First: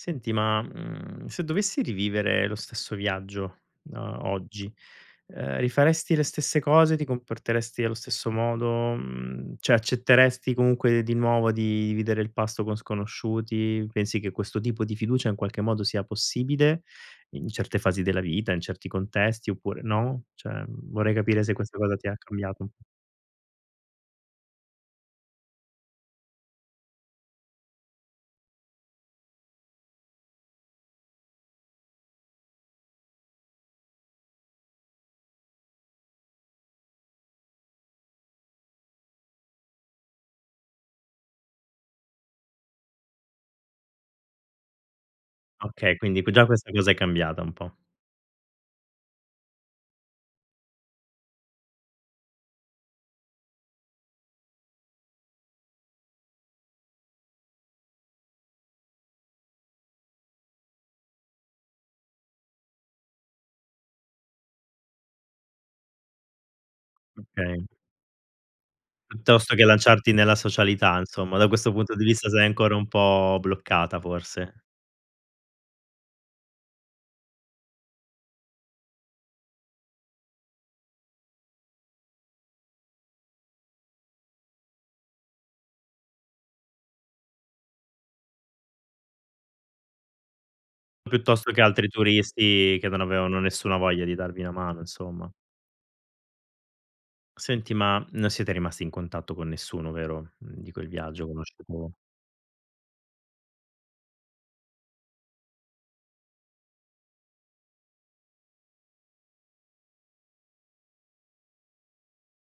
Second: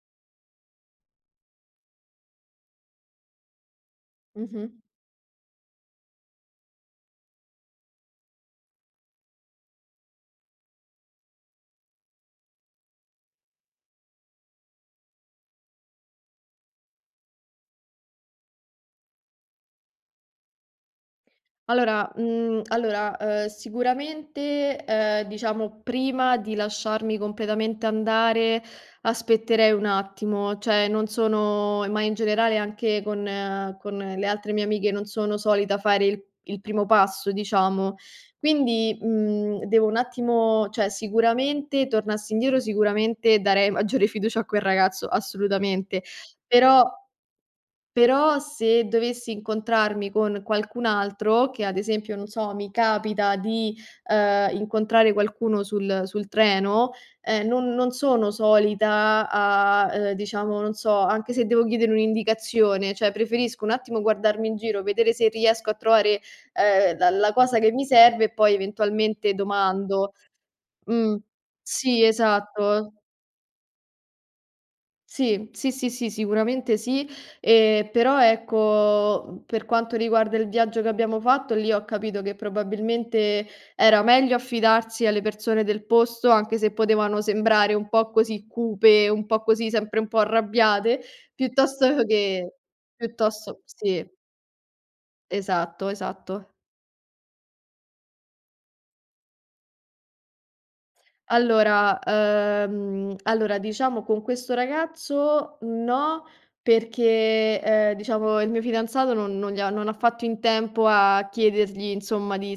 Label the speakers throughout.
Speaker 1: Senti, ma, mhmm, se dovessi rivivere lo stesso viaggio, no, oggi,
Speaker 2: Mh-mh.
Speaker 1: ehm, rifaresti le stesse cose, ti comporteresti allo stesso modo, mhmm, cioè accetteresti comunque di nuovo di dividere il pasto con sconosciuti? Pensi che questo tipo di fiducia in qualche modo sia possibile in certe fasi della vita, in certi contesti oppure no? Cioè, mhmm, vorrei capire se questa cosa ti
Speaker 2: Allora,
Speaker 1: ha
Speaker 2: mhmm,
Speaker 1: cambiato.
Speaker 2: allora, ehm, sicuramente, ehm, diciamo prima di lasciarmi completamente andare, aspetterei un attimo, cioè non sono ma in generale anche con ehm, con le altre mie amiche non sono solita fare il il primo passo, diciamo. Quindi, mhmm, devo un attimo cioè sicuramente tornassi indietro, sicuramente darei maggiore fiducia a quel ragazzo,
Speaker 1: Okay,
Speaker 2: assolutamente.
Speaker 1: quindi q già questa
Speaker 2: Però
Speaker 1: cosa è cambiata un po'.
Speaker 2: però se dovessi incontrarmi con qualcun altro, che ad esempio, non so, mi capita di, ehm, incontrare qualcuno sul sul treno, ehm, non non sono solita a a ehm, diciamo, non so anche se devo chiedere un'indicazione, cioè preferisco un attimo guardarmi in giro, vedere se riesco a trovare, ehm, la la cosa
Speaker 1: Okay.
Speaker 2: che mi serve e poi eventualmente
Speaker 1: Piuttosto che lanciarti
Speaker 2: domando.
Speaker 1: nella socialità
Speaker 2: Mh,
Speaker 1: insomma, da questo punto
Speaker 2: sì
Speaker 1: di vista sei ancora un
Speaker 2: esatto.
Speaker 1: po' bloccata forse.
Speaker 2: Sì, sì, sì, sì, sicuramente sì, ehm, però, ecco, uhm, per quanto riguarda il viaggio che abbiamo fatto, lì ho capito che probabilmente era meglio affidarsi alle persone del posto, anche se potevano sembrare un po' così cupe, un po' così, sempre un po' arrabbiate,
Speaker 1: Piuttosto che altri
Speaker 2: piuttosto che
Speaker 1: turisti che non avevano
Speaker 2: piuttosto
Speaker 1: nessuna voglia
Speaker 2: sì.
Speaker 1: di darvi una mano insomma.
Speaker 2: Esatto esatto.
Speaker 1: Senti, ma non siete rimasti in contatto con nessuno, vero, mhmm, di quel viaggio. [unintelligible]
Speaker 2: Allora, ehm, allora diciamo con questo ragazzo no, perché, ehm, diciamo il mio fidanzato non non gli ha non ha fatto in tempo a chiedergli insomma, di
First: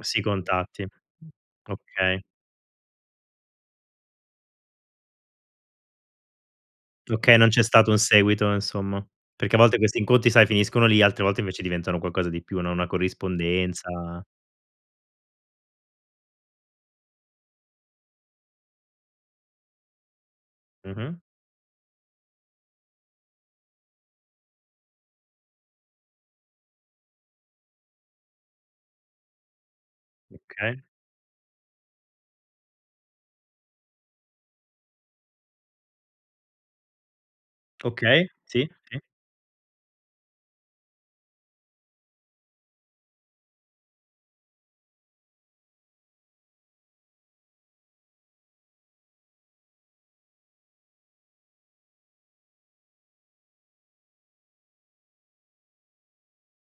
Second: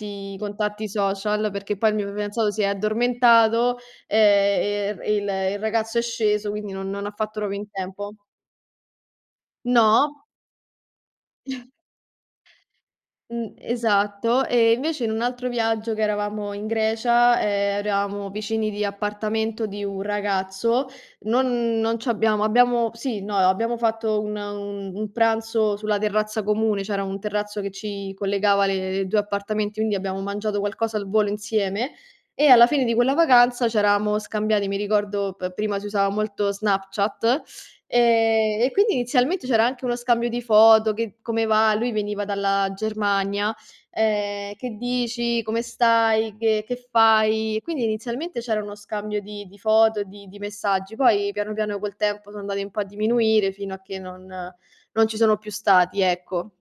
Speaker 1: Si
Speaker 2: i
Speaker 1: contatti.
Speaker 2: contatti social,
Speaker 1: Mh,
Speaker 2: perché poi il mio
Speaker 1: okay.
Speaker 2: fidanzato si è addormentato, ehm, ehm, il il ragazzo è sceso, quindi non non ha
Speaker 1: Okay,
Speaker 2: fatto
Speaker 1: non
Speaker 2: proprio
Speaker 1: c'è
Speaker 2: in
Speaker 1: stato un
Speaker 2: tempo.
Speaker 1: seguito insomma. Perché a volte questi
Speaker 2: No.
Speaker 1: incontri sai finiscono lì, altre volte invece diventano qualcosa di più, no, una
Speaker 2: Mhmm,
Speaker 1: corrispondenza
Speaker 2: esatto. E invece in un altro viaggio che eravamo in Grecia, ehm, eravamo vicini di appartamento di un ragazzo,
Speaker 1: Mh-mh.
Speaker 2: non non ci abbiamo abbiamo sì, no, ehm, abbiamo fatto una un un pranzo sulla terrazza comune. C'era un terrazzo che ci collegava le i due appartamenti, quindi abbiamo mangiato
Speaker 1: Okay.
Speaker 2: qualcosa al volo insieme e alla fine di quella vacanza c'eravamo scambiati, mi ricordo p prima si usava molto Snapchat,
Speaker 1: Okay,
Speaker 2: ehm,
Speaker 1: sì,
Speaker 2: e quindi
Speaker 1: sì.
Speaker 2: inizialmente c'era anche uno scambio di foto, che come va lui veniva dalla Germania, ehm: "Che dici? Come stai? Che che fai?" Quindi inizialmente c'era uno scambio di di foto, di di messaggi, poi piano piano col tempo son andati un po' a diminuire fino a che non non ci sono più stati, ecco.